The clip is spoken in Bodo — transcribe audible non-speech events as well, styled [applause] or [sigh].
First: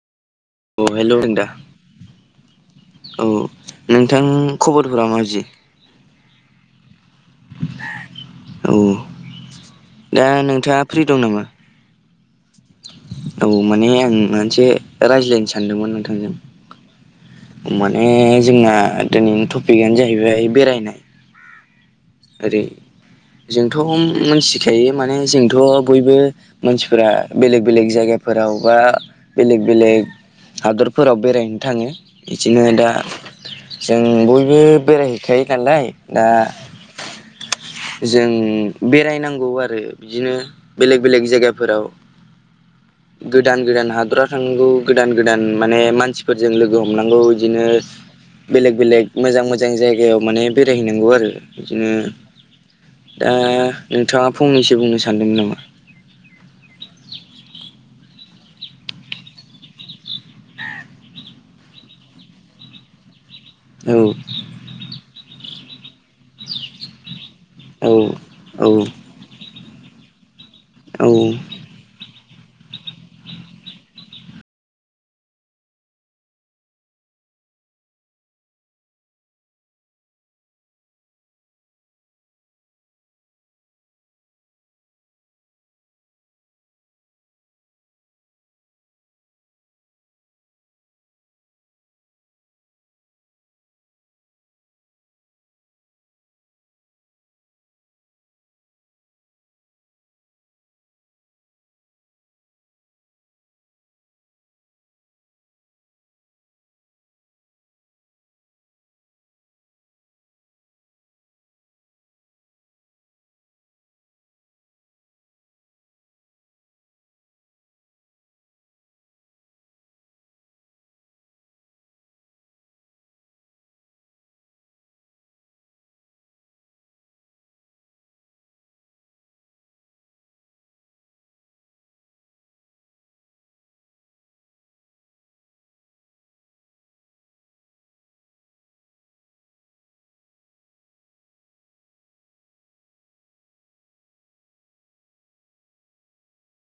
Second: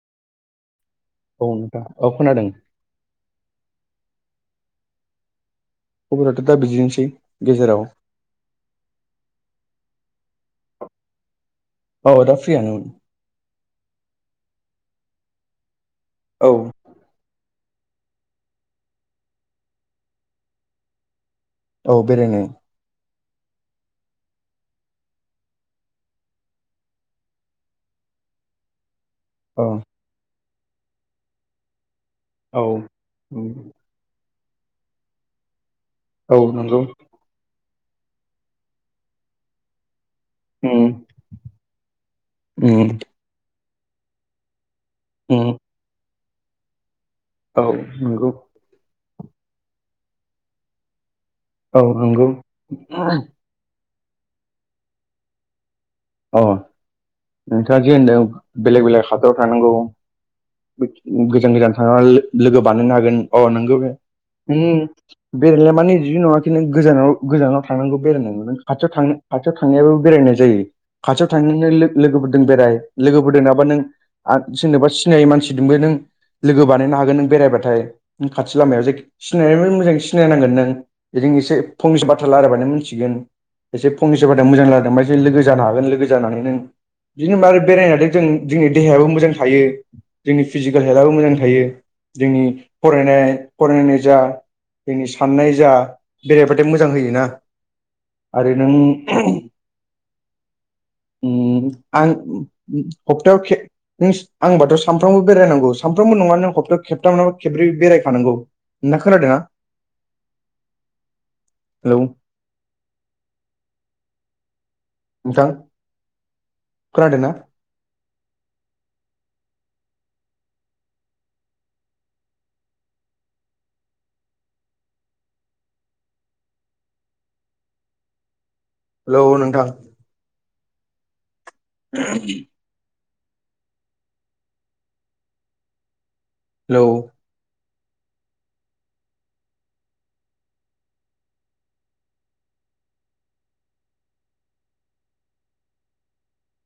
औ हेलौ औ नोंथां औ खोनादों औ नोंथां खबरफोरा मादि खबराथ' दा बिदिनोसै गेजेराव औ दा नोंथाङा फ्रि दं नामा औ दा‌ फ्रियानो औ माने आं मोनसे रायज्लायनो सानदोंमोन नोंथांजों औ ओ माने जोंना दिनैनि टपिकआनो जाहैबाय बेरायनाय औ बेरायनो ओरै जोंथ' मोनथिखायो माने जोंथ' बयबो मानसिफोरा बेलेग बेलेग जायगाफोराव बा बेलेग औ बेलेग हादरफोराव बेरायनो थाङो औ बिदिनो दा जों बयबो बेरायहैखायो नालाय दा औ नोंगौ जों बेरायनांगौ आरो बिदिनो बेलेक बेलेग जायगाफोराव ओम गोदान गोदान हादराव थांनांगौ गोदान गोदान उम माने मानसिफोरजों लोगो हमनांगौ बिदिनो औ नंगौ बेलेक बेलेग मोजां मोजां जायगायाव माने बेरायहैनांगौ आरो औ बिदिनो नंगौ ओ दा नोंथाङा फंनैसो बुंनो सानदोंमोन नामा अ नोंथाङा जे होनदों बेलेग बेलेग हादराव थांनांगौ गोजान गोजान थांनानै लोगो बानायनो हागोन अ नंगौ बे औ बेरायनाय माने जिदि नङा जि नों गोजानाव गोजानाव थांनांगौ औ बेरायनांगौ खाथियाव औ थांनो खाथियाव थांनायाबो बेरायनाय जायो औ खाथियाव थांनो लोगोफोरजों बेराय लोगोफोरजों थाबा नों जेनेबा सिनायै मानसिजोंबो नों लोगो बानायनो हागोन नों बेरायबाथाय नों खाथि लामायाव जे सिनायनानै मोजां सिनायनांगोन नों बिजों एसे फंनैसो बाथ्रा रायब्लानो मिथिगोन एसे फंनैसो बाथ्रा मोजां रायलायलांबासो जों लोगो जानो हागोन हागोन लोगो जानानै नों बिदिनो मारै बेराय जों जोंनि देहायाबो मोजां थायो जोंनि फिजिकेल हेल्थआबो मोजां थायो जोंनि फरायनाय फरायनाय जा जोंनि साननाय जा बेरायबाथाय मोजां होयोना आरो नों आं हप्तायाव खेब नों आंबाथ' सानफ्रामबो बेरायनांगौ सानफ्रामबो नङा नों हप्तायाव खेबथाम बा खेब्रै बेरायखानांगौ नोंथाङा खोनादोंना [inaudible] हेलौ नोंथां खोनादों ना हेलौ नोंथां [inaudible] हेलौ